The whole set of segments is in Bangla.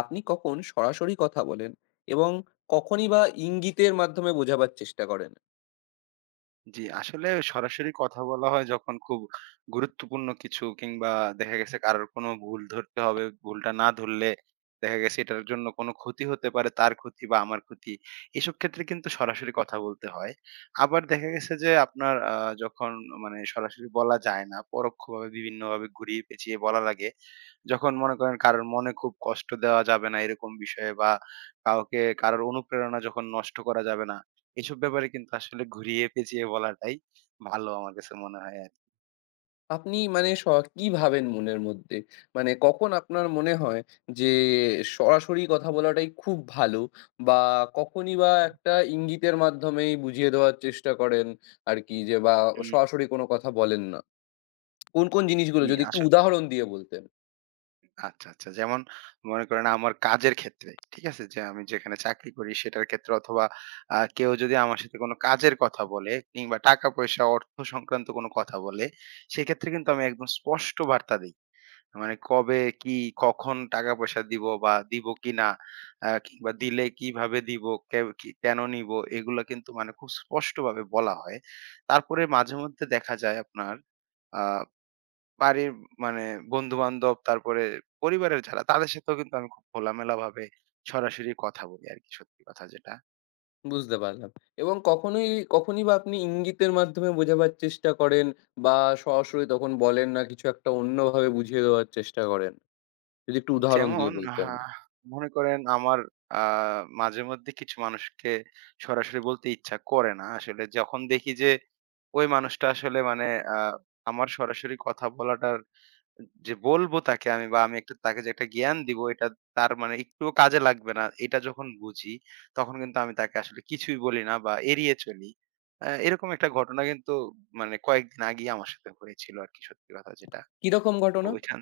আপনি কখন সরাসরি কথা বলেন এবং কখনই বা ইঙ্গিতের মাধ্যমে বোঝাবার চেষ্টা করেন? জি, আসলে সরাসরি কথা বলা হয় যখন খুব গুরুত্বপূর্ণ কিছু কিংবা দেখা গেছে কারোর কোনো ভুল ধরতে হবে। ভুলটা না ধরলে দেখা গেছে এটার জন্য কোনো ক্ষতি হতে পারে, তার ক্ষতি বা আমার ক্ষতি। এসব ক্ষেত্রে কিন্তু সরাসরি কথা বলতে হয়। আবার দেখা গেছে যে আপনার যখন মানে সরাসরি বলা যায় না, পরোক্ষভাবে বিভিন্নভাবে ঘুরিয়ে পেঁচিয়ে বলা লাগে। যখন মনে করেন কারোর মনে খুব কষ্ট দেওয়া যাবে না এরকম বিষয়ে বা কাউকে কারোর অনুপ্রেরণা যখন নষ্ট করা যাবে না। এসব ব্যাপারে কিন্তু আসলে ঘুরিয়ে পেঁচিয়ে বলাটাই ভালো আমার কাছে মনে হয় আরকি। আপনি মানে কি ভাবেন মনের মধ্যে? মানে কখন আপনার মনে হয় যে সরাসরি কথা বলাটাই খুব ভালো বা কখনই বা একটা ইঙ্গিতের মাধ্যমেই বুঝিয়ে দেওয়ার চেষ্টা করেন আরকি যে বা হুম। সরাসরি কোনো কথা বলেন না। কোন, কোন জিনিসগুলো জি, যদি একটু আসলে উদাহরণ দিয়ে বলতেন? আচ্ছা, আচ্ছা। যেমন মনে করেন আমার কাজের ক্ষেত্রে, ঠিক আছে? যে আমি যেখানে চাকরি করি সেটার ক্ষেত্রে অথবা কেউ যদি আমার সাথে কোনো কাজের কথা বলে কিংবা টাকা-পয়সা, অর্থ সংক্রান্ত কোনো কথা বলে, সেক্ষেত্রে কিন্তু আমি একদম স্পষ্ট বার্তা দেই। মানে কবে কি কখন টাকা পয়সা দিব বা দিব কিনা কিংবা দিলে কিভাবে দিব কেন নিব এগুলো কিন্তু মানে খুব স্পষ্টভাবে বলা হয়। তারপরে মাঝে মধ্যে দেখা যায় আপনার আহ বাড়ির মানে বন্ধু বান্ধব তারপরে পরিবারের যারা তাদের সাথেও কিন্তু আমি খুব খোলামেলা ভাবে সরাসরি কথা বলি আর কি, সত্যি কথা যেটা। বুঝতে পারলাম। এবং কখনোই কখনই বা আপনি ইঙ্গিতের মাধ্যমে বোঝাবার চেষ্টা করেন বা সরাসরি তখন বলেন না, কিছু একটা অন্যভাবে বুঝিয়ে দেওয়ার চেষ্টা করেন? যদি একটু উদাহরণ যেমন দিয়ে বলতেন। মনে করেন আমার মাঝে মধ্যে কিছু মানুষকে সরাসরি বলতে ইচ্ছা করে না আসলে যখন দেখি যে ওই মানুষটা আসলে মানে আ আমার সরাসরি কথা বলাটার যে বলবো তাকে আমি বা আমি একটা তাকে যে একটা জ্ঞান দিব এটা তার মানে একটুও কাজে লাগবে না। এটা যখন বুঝি তখন কিন্তু আমি তাকে আসলে কিছুই বলি না বা এড়িয়ে চলি। এরকম একটা ঘটনা কিন্তু মানে কয়েকদিন আগেই আমার সাথে হয়েছিল আরকি, সত্যি কথা যেটা। কিরকম তো ঘটনা? ওইখান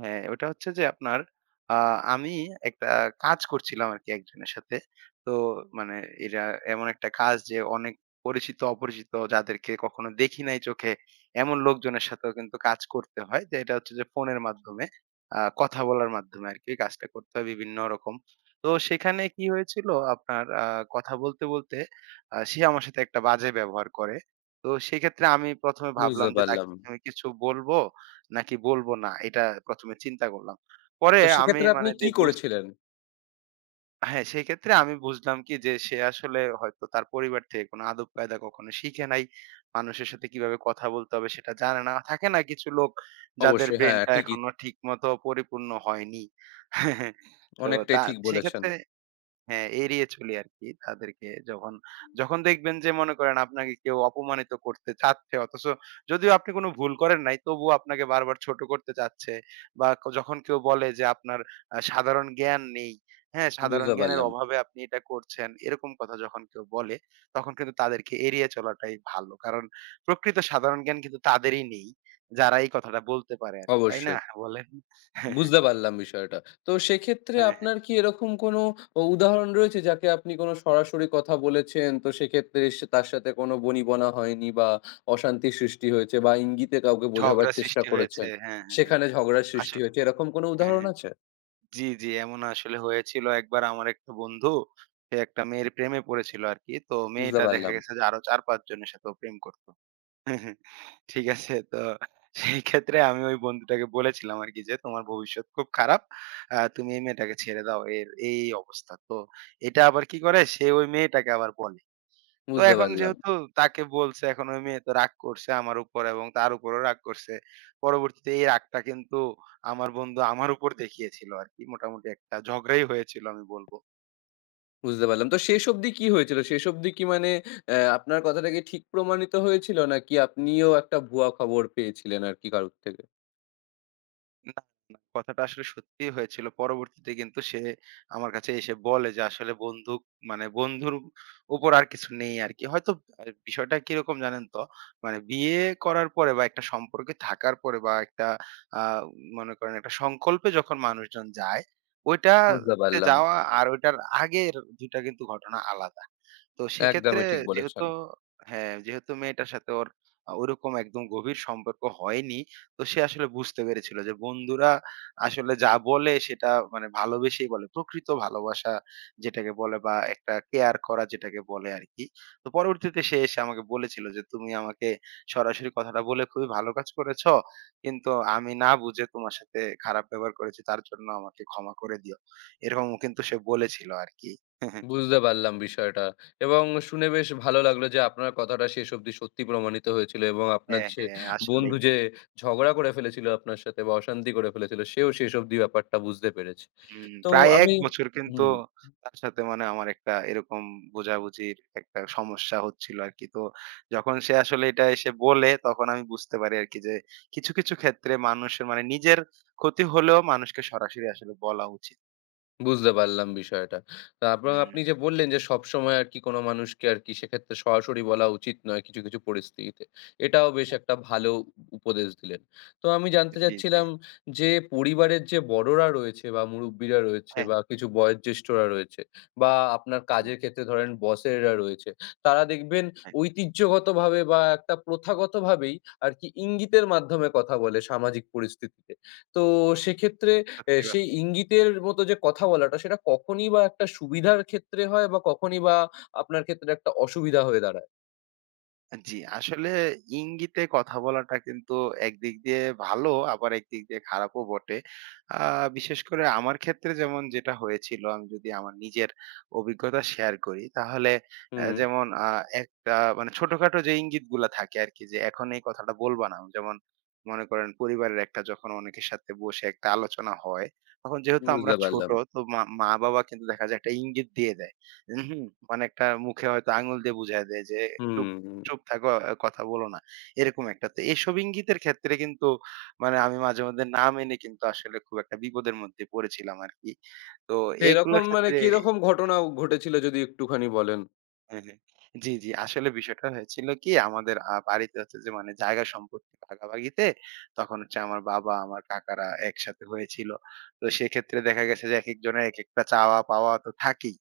হ্যাঁ, ওটা হচ্ছে যে আপনার আ আমি একটা কাজ করছিলাম আরকি একজনের সাথে। তো মানে এরা এমন একটা কাজ যে অনেক পরিচিত, অপরিচিত যাদেরকে কখনো দেখি নাই চোখে, এমন লোকজনের সাথেও কিন্তু কাজ করতে হয়। যে এটা হচ্ছে যে ফোনের মাধ্যমে কথা বলার মাধ্যমে আরকি কাজটা করতে হয় বিভিন্ন রকম। তো সেখানে কি হয়েছিল আপনার কথা বলতে, বলতে সে আমার সাথে একটা বাজে ব্যবহার করে। তো সেক্ষেত্রে আমি ১ম এ বুঝতে ভাবলাম যে তাকে পারলাম। আমি কিছু বলবো নাকি বলবো না? এটা ১ম এ চিন্তা করলাম। পরে তো আমি সেক্ষেত্রে আপনি মানে যে কি বুঝ করেছিলেন? হ্যাঁ, সেক্ষেত্রে আমি বুঝলাম কি যে সে আসলে হয়তো তার পরিবার থেকে কোনো আদব কায়দা কখনো শিখে নাই। মানুষের সাথে কিভাবে কথা বলতে হবে সেটা জানে না। থাকে না কিছু লোক যাদের অবশ্যই হ্যাঁ, ব্রেইনটা ঠিকই। এখনো ঠিকমতো পরিপূর্ণ হয়নি। তো অনেকটাই তা ঠিক বলেছেন। সেক্ষেত্রে হ্যাঁ, এড়িয়ে চলি আরকি তাদেরকে, যখন, যখন দেখবেন যে মনে করেন আপনাকে কেউ অপমানিত করতে চাচ্ছে অথচ যদিও আপনি কোনো ভুল করেন নাই তবুও আপনাকে বারবার ছোট করতে চাচ্ছে বা যখন কেউ বলে যে আপনার সাধারণ জ্ঞান নেই, হ্যাঁ? সাধারণ বুঝতে জ্ঞানের পারলাম। অভাবে আপনি এটা করছেন এরকম কথা যখন কেউ বলে তখন কিন্তু তাদেরকে এড়িয়ে চলাটাই ভালো। কারণ প্রকৃত সাধারণ জ্ঞান কিন্তু তাদেরই নেই যারা এই কথাটা বলতে পারে আরকি। তাই না? অবশ্যই। বলেন? হ্যাঁ, বুঝতে পারলাম বিষয়টা। তো সেক্ষেত্রে হ্যাঁ, হ্যাঁ, হ্যাঁ। আপনার কি এরকম কোনো ও উদাহরণ রয়েছে যাকে আপনি কোনো সরাসরি কথা বলেছেন, তো সেক্ষেত্রে সে তার সাথে কোনো বনিবনা হয়নি বা অশান্তির সৃষ্টি হয়েছে বা ইঙ্গিতে কাউকে বোঝাবার ঝগড়া চেষ্টা সৃষ্টি হয়েছে। করেছেন, হ্যাঁ, হ্যাঁ, হ্যাঁ। সেখানে ঝগড়ার সৃষ্টি আসল হয়েছে, এরকম কোনো হ্যাঁ, উদাহরণ হ্যাঁ। আছে? জি, জি। এমন আসলে হয়েছিল একবার, আমার একটা বন্ধু, সে একটা মেয়ের প্রেমে পড়েছিল আরকি। তো বুঝতে মেয়েটা দেখা পারলাম, গেছে যে আরো ৪-৫ জনের সাথেও প্রেম করত। ঠিক আছে? তো সেই ক্ষেত্রে আমি ওই বন্ধুটাকে বলেছিলাম আরকি যে, "তোমার ভবিষ্যৎ খুব খারাপ। তুমি এই মেয়েটাকে ছেড়ে দাও। এর এই, এই অবস্থা।" তো এটা আবার কি করে? সে ওই মেয়েটাকে আবার বলে। তো বুঝতে এখন পারলাম, যেহেতু তাকে বলছে, এখন ওই মেয়ে তো রাগ করছে আমার উপর এবং তার উপরেও রাগ করছে। পরবর্তীতে এই রাগটা কিন্তু আমার বন্ধু আমার উপর দেখিয়েছিল আরকি। মোটামুটি একটা ঝগড়াই হয়েছিল আমি বলব। বুঝতে পারলাম। তো শেষ অবধি কি হয়েছিল? শেষ অবধি কি মানে আপনার কথাটা কি ঠিক প্রমাণিত হয়েছিল নাকি আপনিও একটা ভুয়া খবর পেয়েছিলেন আরকি কারোর থেকে? না, না, কথাটা আসলে সত্যিই হয়েছিল। পরবর্তীতে কিন্তু সে আমার কাছে এসে বলে যে আসলে বন্দুক মানে বন্ধুর উপর আর কিছু নেই আরকি। হয়তো বিষয়টা কিরকম জানেন তো? মানে বিয়ে করার পরে বা একটা সম্পর্কে থাকার পরে বা একটা আ মনে করেন একটা সংকল্পে যখন মানুষজন যায়, বুঝতে ওইটাতে পারলাম। যাওয়া আর ওইটার আগের ২ টা কিন্তু ঘটনা আলাদা। তো সেক্ষেত্রে একদমই ঠিক বলেছেন। যেহেতু হ্যাঁ, যেহেতু মেয়েটার সাথে ওর ওরকম একদম গভীর সম্পর্ক হয়নি, তো সে আসলে বুঝতে পেরেছিল যে বন্ধুরা আসলে যা বলে সেটা মানে ভালোবেসেই বলে। প্রকৃত ভালোবাসা যেটাকে বলে বা একটা কেয়ার করা যেটাকে বলে আরকি। তো পরবর্তীতে সে এসে আমাকে বলেছিল যে, "তুমি আমাকে সরাসরি কথাটা বলে খুবই ভালো কাজ করেছ। কিন্তু আমি না বুঝে তোমার সাথে খারাপ ব্যবহার করেছি। তার জন্য আমাকে ক্ষমা করে দিও।" এরকমও কিন্তু সে বলেছিল আরকি। বুঝতে পারলাম বিষয়টা। এবং শুনে বেশ ভালো লাগলো যে আপনার কথাটা শেষ অবধি সত্যি প্রমাণিত হয়েছিল এবং আপনার হ্যাঁ, যে হ্যাঁ, বন্ধু আসলেই। যে ঝগড়া করে ফেলেছিল আপনার সাথে বা অশান্তি করে ফেলেছিল, সেও শেষ অবধি ব্যাপারটা বুঝতে পেরেছে। হুম, তো প্রায় ১ আমি বছর কিন্তু হুম। তার সাথে মানে আমার একটা এরকম বোঝাবুঝির একটা সমস্যা হচ্ছিল আরকি। তো যখন সে আসলে এটা এসে বলে তখন আমি বুঝতে পারি আরকি যে কিছু, কিছু ক্ষেত্রে মানুষের মানে নিজের ক্ষতি হলেও মানুষকে সরাসরি আসলে বলা উচিত। বুঝতে পারলাম বিষয়টা। তা এবং হুম, আপনি যে বললেন যে সবসময় আরকি কোন মানুষকে আরকি সেক্ষেত্রে সরাসরি বলা উচিত নয় কিছু, কিছু পরিস্থিতিতে। এটাও বেশ একটা ভালো উপদেশ দিলেন। তো আমি জানতে জি, জি। চাচ্ছিলাম যে পরিবারের যে বড়রা রয়েছে বা মুরুব্বিরা রয়েছে হ্যাঁ, বা কিছু বয়োজ্যেষ্ঠরা রয়েছে বা আপনার হ্যাঁ, কাজের ক্ষেত্রে ধরেন বসেরা রয়েছে, তারা দেখবেন হ্যাঁ। ঐতিহ্যগতভাবে বা একটা প্রথাগতভাবেই আরকি ইঙ্গিতের মাধ্যমে কথা বলে সামাজিক পরিস্থিতিতে। তো সেক্ষেত্রে এ সত্যি সেই কথা। ইঙ্গিতের মতো যে কথা বলাটা সেটা কখনই বা একটা সুবিধার ক্ষেত্রে হয় বা কখনই বা আপনার ক্ষেত্রে একটা অসুবিধা হয়ে দাঁড়ায়? জি, আসলে ইঙ্গিতে কথা বলাটা কিন্তু একদিক দিয়ে ভালো আবার একদিক দিয়ে খারাপও বটে। আ বিশেষ করে আমার ক্ষেত্রে যেমন যেটা হয়েছিল, আমি যদি আমার নিজের অভিজ্ঞতা শেয়ার করি তাহলে হুম। যেমন একটা মানে ছোটখাটো যে ইঙ্গিতগুলা থাকে আরকি যে এখন এই কথাটা বলবা না। যেমন মনে করেন পরিবারের একটা যখন অনেকের সাথে বসে একটা আলোচনা হয়, তখন যেহেতু আমরা বুঝতে ছোট পারলাম। তো মা-বাবা কিন্তু দেখা যায় একটা ইঙ্গিত দিয়ে দেয়। উহুম, মানে একটা মুখে হয়তো আঙুল দিয়ে বুঝায় দেয় যে একটু হুম, হুম। চুপ থাকো, কথা বলো না। এরকম একটা। তো এসব ইঙ্গিতের ক্ষেত্রে কিন্তু মানে আমি মাঝে মধ্যে না মেনে কিন্তু আসলে খুব একটা বিপদের মধ্যে পড়েছিলাম আরকি। তো তো এরকম এইগুলোর মানে ক্ষেত্রে কিরকম ঘটনা ঘটেছিল যদি একটুখানি বলেন? হ্যাঁ, হ্যাঁ। জি, জি। আসলে বিষয়টা হয়েছিল কি, আমাদের বাড়িতে হচ্ছে যে মানে জায়গা সম্পত্তি ভাগাভাগিতে তখন হচ্ছে আমার বাবা, আমার কাকারা একসাথে হয়েছিল। তো সেক্ষেত্রে দেখা গেছে যে একেকজনের একেকটা চাওয়া পাওয়া তো থাকেই।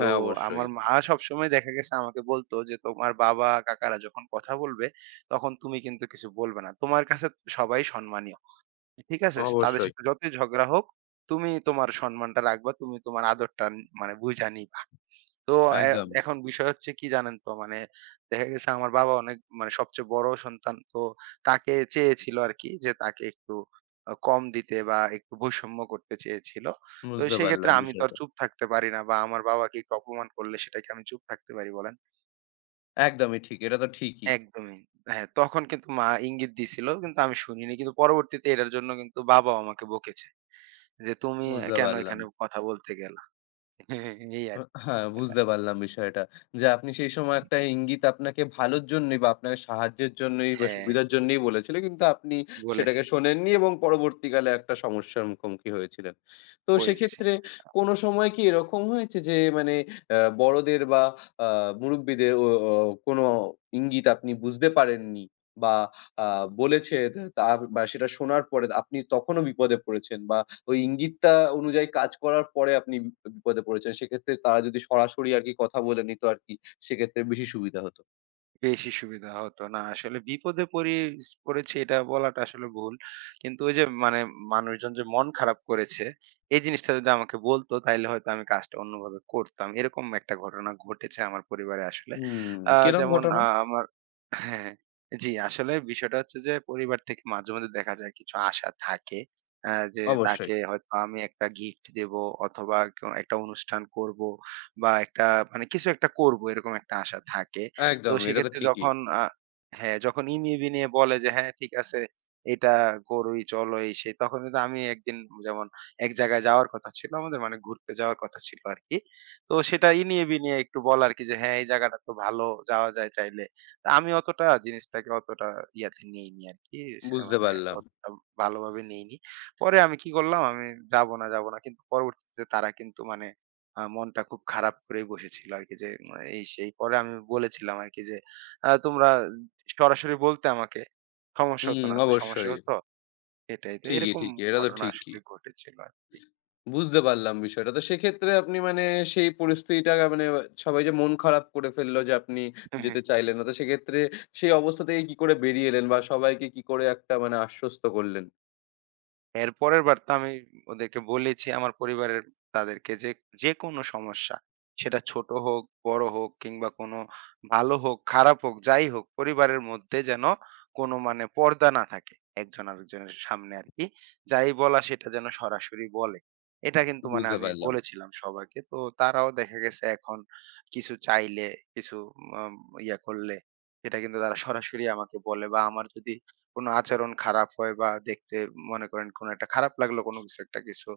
তো অবশ্যই। আমার মা সবসময় দেখা গেছে আমাকে বলতো যে, "তোমার বাবা, কাকারা যখন কথা বলবে, তখন তুমি কিন্তু কিছু বলবে না। তোমার কাছে সবাই সম্মানীয়। ঠিক আছে? সে তাদের অবশ্যই। সাথে যতই ঝগড়া হোক, তুমি তোমার সম্মানটা রাখবা। তুমি তোমার আদরটা মানে বুইঝা নিবা।" তো এ একদম। এখন বিষয় হচ্ছে কি জানেন তো? মানে দেখা গেছে আমার বাবা অনেক মানে সবচেয়ে বড় সন্তান। তো তাকে চেয়েছিল আরকি যে তাকে একটু কম দিতে বা একটু বৈষম্য করতে চেয়েছিল। তো বুঝতে সেক্ষেত্রে পারলাম আমি তো আর বিষয়টা। চুপ থাকতে পারি না বা আমার বাবাকে একটু অপমান করলে সেটা কি আমি চুপ থাকতে পারি বলেন? একদমই ঠিক। এটা তো ঠিকই। একদমই। হ্যাঁ, তখন কিন্তু মা ইঙ্গিত দিছিল কিন্তু আমি শুনিনি। কিন্তু পরবর্তীতে এটার জন্য কিন্তু বাবাও আমাকে বকেছে। যে তুমি বুঝতে কেন পারলাম। এখানে কথা বলতে গেলা? এই আর কি, হ্যাঁ, এটা। বুঝতে পারলাম বিষয়টা। যে আপনি সেই সময় একটা ইঙ্গিত আপনাকে ভালোর জন্যই বা আপনাকে সাহায্যের জন্যই বা হ্যাঁ, সুবিধার জন্যই বলেছিল। কিন্তু আপনি সেটাকে বলেছে। শোনেননি এবং পরবর্তীকালে একটা সমস্যার মুখোমুখি হয়েছিলেন। তো করেছি। সেক্ষেত্রে কোনো সময় কি এরকম হয়েছে যে মানে বড়দের বা আ মুরুব্বিদের ও ও কোনো ইঙ্গিত আপনি বুঝতে পারেননি বা আ বলেছে তা বা সেটা শোনার পরে আপনি তখনও বিপদে পড়েছেন বা ওই ইঙ্গিতটা অনুযায়ী কাজ করার পরে আপনি বিপদে পড়েছেন। সেক্ষেত্রে তারা যদি সরাসরি আরকি কথা বলে নিত আরকি, সেক্ষেত্রে বেশি সুবিধা হতো। বেশি সুবিধা হতো। না আসলে বিপদে পড়ি পড়েছি এটা বলাটা আসলে ভুল। কিন্তু ওই যে মানে মানুষজন যে মন খারাপ করেছে, এই জিনিসটা যদি আমাকে বলতো তাইলে হয়তো আমি কাজটা অন্যভাবে করতাম। এরকম একটা ঘটনা ঘটেছে আমার পরিবারে আসলে। হুম, আ কিরম যেমন ঘটনা? আ আমার হ্যাঁ, জি আসলে বিষয়টা হচ্ছে যে পরিবার থেকে মাঝে মধ্যে দেখা যায় কিছু আশা থাকে। যে অবশ্যই। তাকে হয়তো আমি একটা গিফট দেবো অথবা একটা অনুষ্ঠান করব বা একটা মানে কিছু একটা করব এরকম একটা আশা থাকে। তো একদম, এটা তো সেক্ষেত্রে ঠিকই। যখন হ্যাঁ, যখন ই নিয়ে বিনিয়ে বলে যে, "হ্যাঁ, ঠিক আছে, এটা করুই, চলো এই সেই।" তখন কিন্তু আমি একদিন যেমন এক জায়গায় যাওয়ার কথা ছিল আমাদের, মানে ঘুরতে যাওয়ার কথা ছিল আরকি। তো সেটা ই নিয়ে বিনিয়ে একটু বলা আরকি যে, "হ্যাঁ, এই জায়গাটা তো ভালো, যাওয়া যায় চাইলে।" তা আমি অতটা জিনিসটাকে অতটা ইয়াতে নেইনি আরকি। সে বুঝতে মানে পারলাম। অতটা ভালোভাবে নেইনি। পরে আমি কি করলাম? আমি যাবো না, যাবো না। কিন্তু পরবর্তীতে তারা কিন্তু মানে মনটা খুব খারাপ করেই বসেছিল আরকি যে এই সেই। পরে আমি বলেছিলাম আরকি যে, তোমরা সরাসরি বলতে আমাকে। সমস্যা হুম, হতো না তো। সমস্যা অবশ্যই। হতো?" এটাই তো। ঠিকই, এরকম ঠিকই। এটা তো ঘটনা ঠিকই। আসলে ঘটেছিল আরকি। বুঝতে পারলাম বিষয়টা। তো সেক্ষেত্রে আপনি মানে সেই পরিস্থিতিটা মানে সবাই যে মন খারাপ করে ফেলল যে আপনি যেতে চাইলেন না। তো সেক্ষেত্রে সেই অবস্থা থেকে কি করে বেরিয়ে এলেন বা সবাইকে কি করে একটা মানে আশ্বস্ত করলেন? এর পরের বার তো আমি ওদেরকে বলেছি, আমার পরিবারের তাদেরকে যে, যেকোনো সমস্যা সেটা ছোট হোক, বড় হোক কিংবা কোনো ভালো হোক, খারাপ হোক, যাই হোক, পরিবারের মধ্যে যেন কোনো মানে পর্দা না থাকে। একজন আরেকজনের সামনে আরকি। যাই বলা সেটা যেন সরাসরি বলে। এটা কিন্তু মানে বুঝতে আমি পারলাম। বলেছিলাম সবাইকে। তো তারাও দেখা গেছে এখন কিছু চাইলে, কিছু আম ইয়া করলে সেটা কিন্তু তারা সরাসরি আমাকে বলে, বা আমার যদি কোনো আচরণ খারাপ হয় বা দেখতে মনে করেন কোনো একটা খারাপ লাগলো কোনো কিছু একটা কিছু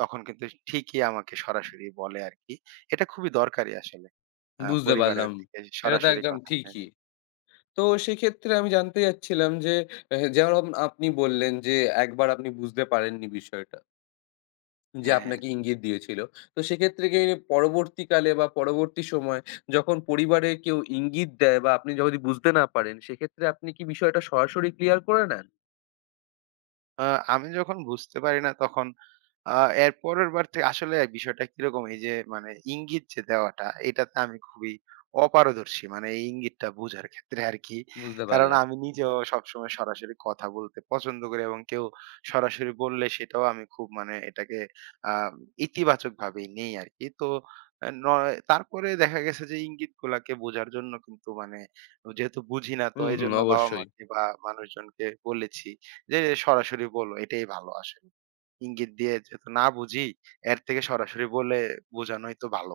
তখন কিন্তু ঠিকই আমাকে সরাসরি বলে আরকি। এটা খুবই দরকারি আসলে। বুঝতে পরিবারের পারলাম। থেকে এটা তো সরাসরি একদম কথা। হ্যাঁ, ঠিকই। তো সেক্ষেত্রে আমি জানতে চাচ্ছিলাম যে, এ যেরম আপনি বললেন যে, একবার আপনি বুঝতে পারেননি বিষয়টা। যে হ্যাঁ। আপনাকে ইঙ্গিত দিয়েছিল। তো সেক্ষেত্রে কি পরবর্তীকালে বা পরবর্তী সময় যখন পরিবারে কেউ ইঙ্গিত দেয় বা আপনি যদি বুঝতে না পারেন, সেক্ষেত্রে আপনি কি বিষয়টা সরাসরি ক্লিয়ার করে নেন? আ আমি যখন বুঝতে পারি না তখন আ এর পরের বার থেকে আসলে বিষয়টা কিরকম এই যে মানে ইঙ্গিত যে দেওয়াটা এটাতে আমি খুবই অপারদর্শী। মানে এই ইঙ্গিতটা বোঝার ক্ষেত্রে আরকি। বুঝতে কারণ পারলাম। আমি নিজেও সবসময় সরাসরি কথা বলতে পছন্দ করি এবং কেউ সরাসরি বললে সেটাও আমি খুব মানে এটাকে আ ইতিবাচকভাবেই নেই আরকি। তো নয় তারপরে দেখা গেছে যে ইঙ্গিতগুলাকে বোঝার জন্য কিন্তু মানে যেহেতু বুঝি না তো হুম, হুম, এজন্য অবশ্যই। বাবা-মাকে বা মানুষজনকে বলেছি। যে সরাসরি বলো এটাই ভালো আসলে। ইঙ্গিত দিয়ে যেহেতু না বুঝি এর থেকে সরাসরি বলে বোঝানোই তো ভালো।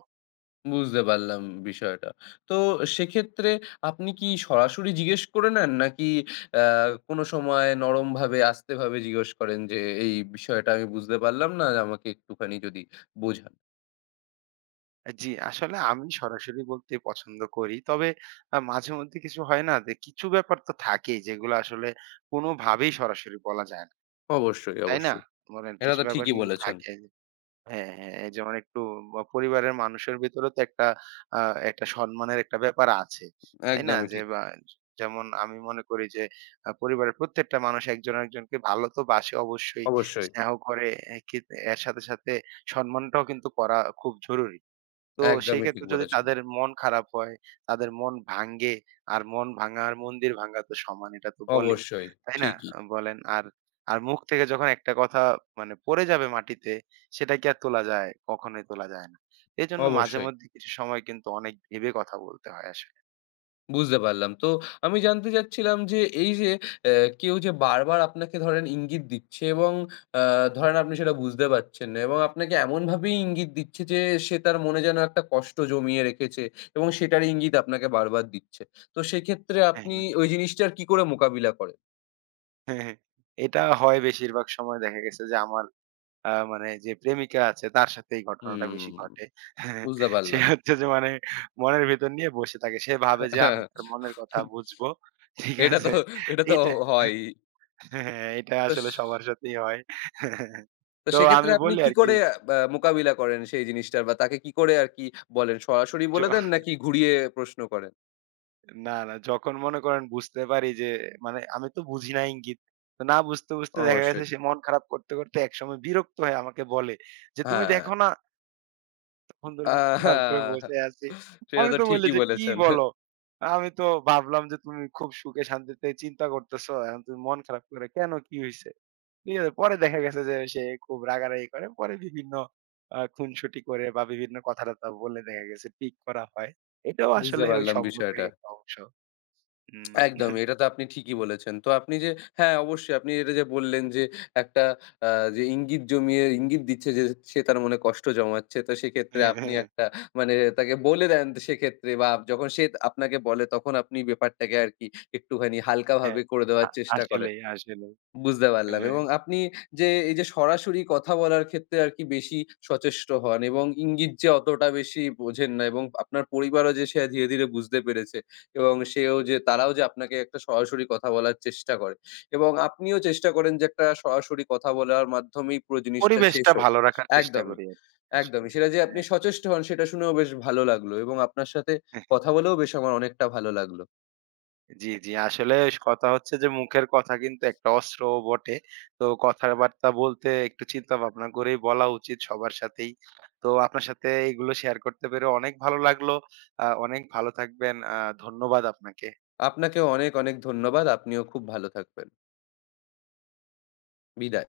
বুঝতে পারলাম বিষয়টা। তো সেক্ষেত্রে আপনি কি সরাসরি জিজ্ঞেস করে নেন? নাকি অ্যা কোনো সময় নরমভাবে আস্তেভাবে জিজ্ঞেস করেন যে, "এই বিষয়টা আমি বুঝতে পারলাম না, আমাকে একটুখানি যদি বোঝান।" জি, আসলে আমি সরাসরি বলতেই পছন্দ করি। তবে মাঝেমধ্যে কিছু হয় না যে কিছু ব্যাপার তো থাকেই যেগুলো আসলে কোনোভাবেই সরাসরি বলা যায় না। অবশ্যই, তাই না? অবশ্যই। বলেন, এটা কিছু তো ব্যাপার ঠিকই কিন্তু বলেছেন। থাকে। হ্যাঁ, হ্যাঁ। এই যেমন একটু বা পরিবারের মানুষের ভেতরেও তো একটা আ একটা সম্মানের একটা ব্যাপার আছে। তাই না? একদমই যে ঠিক। বা যেমন আমি মনে করি যে পরিবারের প্রত্যেকটা মানুষ একজন আরেকজনকে ভালো তো বাসে অবশ্যই, অবশ্যই। স্নেহ করে। এ কিন এর সাথে, সাথে সম্মানটাও কিন্তু করা খুব জরুরি। তো সেই একদমই ঠিক ক্ষেত্রে যদি বলেছেন। তাদের মন খারাপ হয়, তাদের মন ভাঙ্গে, আর মন ভাঙা আর মন্দির ভাঙ্গা তো সমান এটা তো বলেই। অবশ্যই। তাই না? ঠিকই। বলেন। আর আর মুখ থেকে যখন একটা কথা মানে পড়ে যাবে মাটিতে সেটা কি আর তোলা যায়? কখনোই তোলা যায় না। এজন্য মাঝে অবশ্যই। মধ্যে কিছু সময় কিন্তু অনেক ভেবে কথা বলতে হয় আসলে। বুঝতে পারলাম। তো আমি জানতে চাচ্ছিলাম যে এই যে অ্যা কেউ যে বারবার আপনাকে ধরেন ইঙ্গিত দিচ্ছে এবং আ ধরেন আপনি সেটা বুঝতে পারছেন না এবং আপনাকে এমনভাবেই ইঙ্গিত দিচ্ছে যে সে তার মনে যেন একটা কষ্ট জমিয়ে রেখেছে এবং সেটার ইঙ্গিত আপনাকে বারবার দিচ্ছে। তো সেক্ষেত্রে হ্যাঁ, আপনি হ্যাঁ। ওই জিনিসটার কি করে মোকাবিলা করেন? হ্যাঁ, হ্যাঁ। এটা হয় বেশিরভাগ সময়, দেখা গেছে যে আমার মানে যে প্রেমিকা আছে তার সাথে এই ঘটনাটা বেশি হুম। ঘটে। বুঝতে সে পারলাম। হচ্ছে যে মানে মনের ভেতর নিয়ে বসে থাকে। সে ভাবে যে আমি তার মনের কথা বুঝবো। ঠিক এটা তো আছে? এটা তো এটা হয়ই। হ্যাঁ, এটা তো স আসলে সবার সাথেই হয়। তো তো সেক্ষেত্রে আমি আপনি বলি কি আরকি করে বা মোকাবিলা করেন সেই জিনিসটার? বা তাকে কি করে আরকি বলেন? সরাসরি বলে য দেন নাকি ঘুরিয়ে প্রশ্ন করেন? না, না, যখন মনে করেন বুঝতে পারি যে মানে আমি তো বুঝি না ইঙ্গিত। তো না বুঝতে, বুঝতে দেখা গেছে অবশ্যই। সে মন খারাপ করতে, করতে একসময় বিরক্ত হয়ে আমাকে বলে যে, "তুমি হ্যাঁ। দেখো না? অনেকক্ষণ আ ধরে মন হা, খারাপ করে বসে আছি।" সেটা আমি তো তো বললি ঠিকই যে, "কি বলেছেন। বলো? আমি তো ভাবলাম যে তুমি খুব সুখে শান্তিতে চিন্তা করতেছো। এখন তুমি মন খারাপ করে কেন, কি হইছে?" ঠিক আছে? পরে দেখা গেছে যে সে খুব রাগারাগি করে। পরে বিভিন্ন খুনসুটি করে বা বিভিন্ন কথা-টথা বলে দেখা গেছে ঠিক করা হয়। এটাও বুঝতে আসলে ওই পারলাম সম্পর্কেরই বিষয়টা। একটা অংশ। হুম। একদমই। এটা তো আপনি ঠিকই বলেছেন। তো আপনি যে হ্যাঁ, অবশ্যই আপনি এটা যে বললেন যে একটা আ যে ইঙ্গিত জমিয়ে ইঙ্গিত দিচ্ছে যে সে তার মনে কষ্ট জমাচ্ছে। তো সেক্ষেত্রে আপনি একটা মানে তাকে বলে দেন তো সেক্ষেত্রে বা যখন সে আপনাকে বলে তখন আপনি ব্যাপারটাকে আরকি একটুখানি হালকাভাবে হ্যাঁ, করে আ দেওয়ার চেষ্টা করেন। আসলেই, আসলেই। বুঝতে পারলাম হ্যাঁ, এবং আপনি যে এই যে সরাসরি কথা বলার ক্ষেত্রে আরকি বেশি সচেষ্ট হন এবং ইঙ্গিত যে অতটা বেশি বোঝেন না এবং আপনার পরিবারও যে সে ধীরে, ধীরে বুঝতে পেরেছে এবং সেও যে তারাও যে আপনাকে একটা সরাসরি কথা বলার চেষ্টা করে এবং আপনিও চেষ্টা করেন যে একটা সরাসরি কথা বলার মাধ্যমেই পুরো জিনিসটা শেষ পরিবেশটা হোক। ভালো রাখার চেষ্টা একদমই, করি আরকি আসলে একদমই। সেটা যে যেটা। আপনি সচেষ্ট হন সেটা শুনেও বেশ ভালো লাগলো এবং আপনার সাথে হ্যাঁ। কথা বলেও বেশ আমার অনেকটা ভালো লাগলো। জি, জি। আসলে কথা হচ্ছে যে মুখের কথা কিন্তু একটা অস্ত্রও বটে। তো কথাবার্তা বলতে একটু চিন্তা ভাবনা করেই বলা উচিত সবার সাথেই। তো আপনার সাথে এগুলো শেয়ার করতে পেরে অনেক ভালো লাগলো। অনেক ভালো থাকবেন। ধন্যবাদ আপনাকে। আপনাকেও অনেক, অনেক ধন্যবাদ। আপনিও খুব ভালো থাকবেন। বিদায়।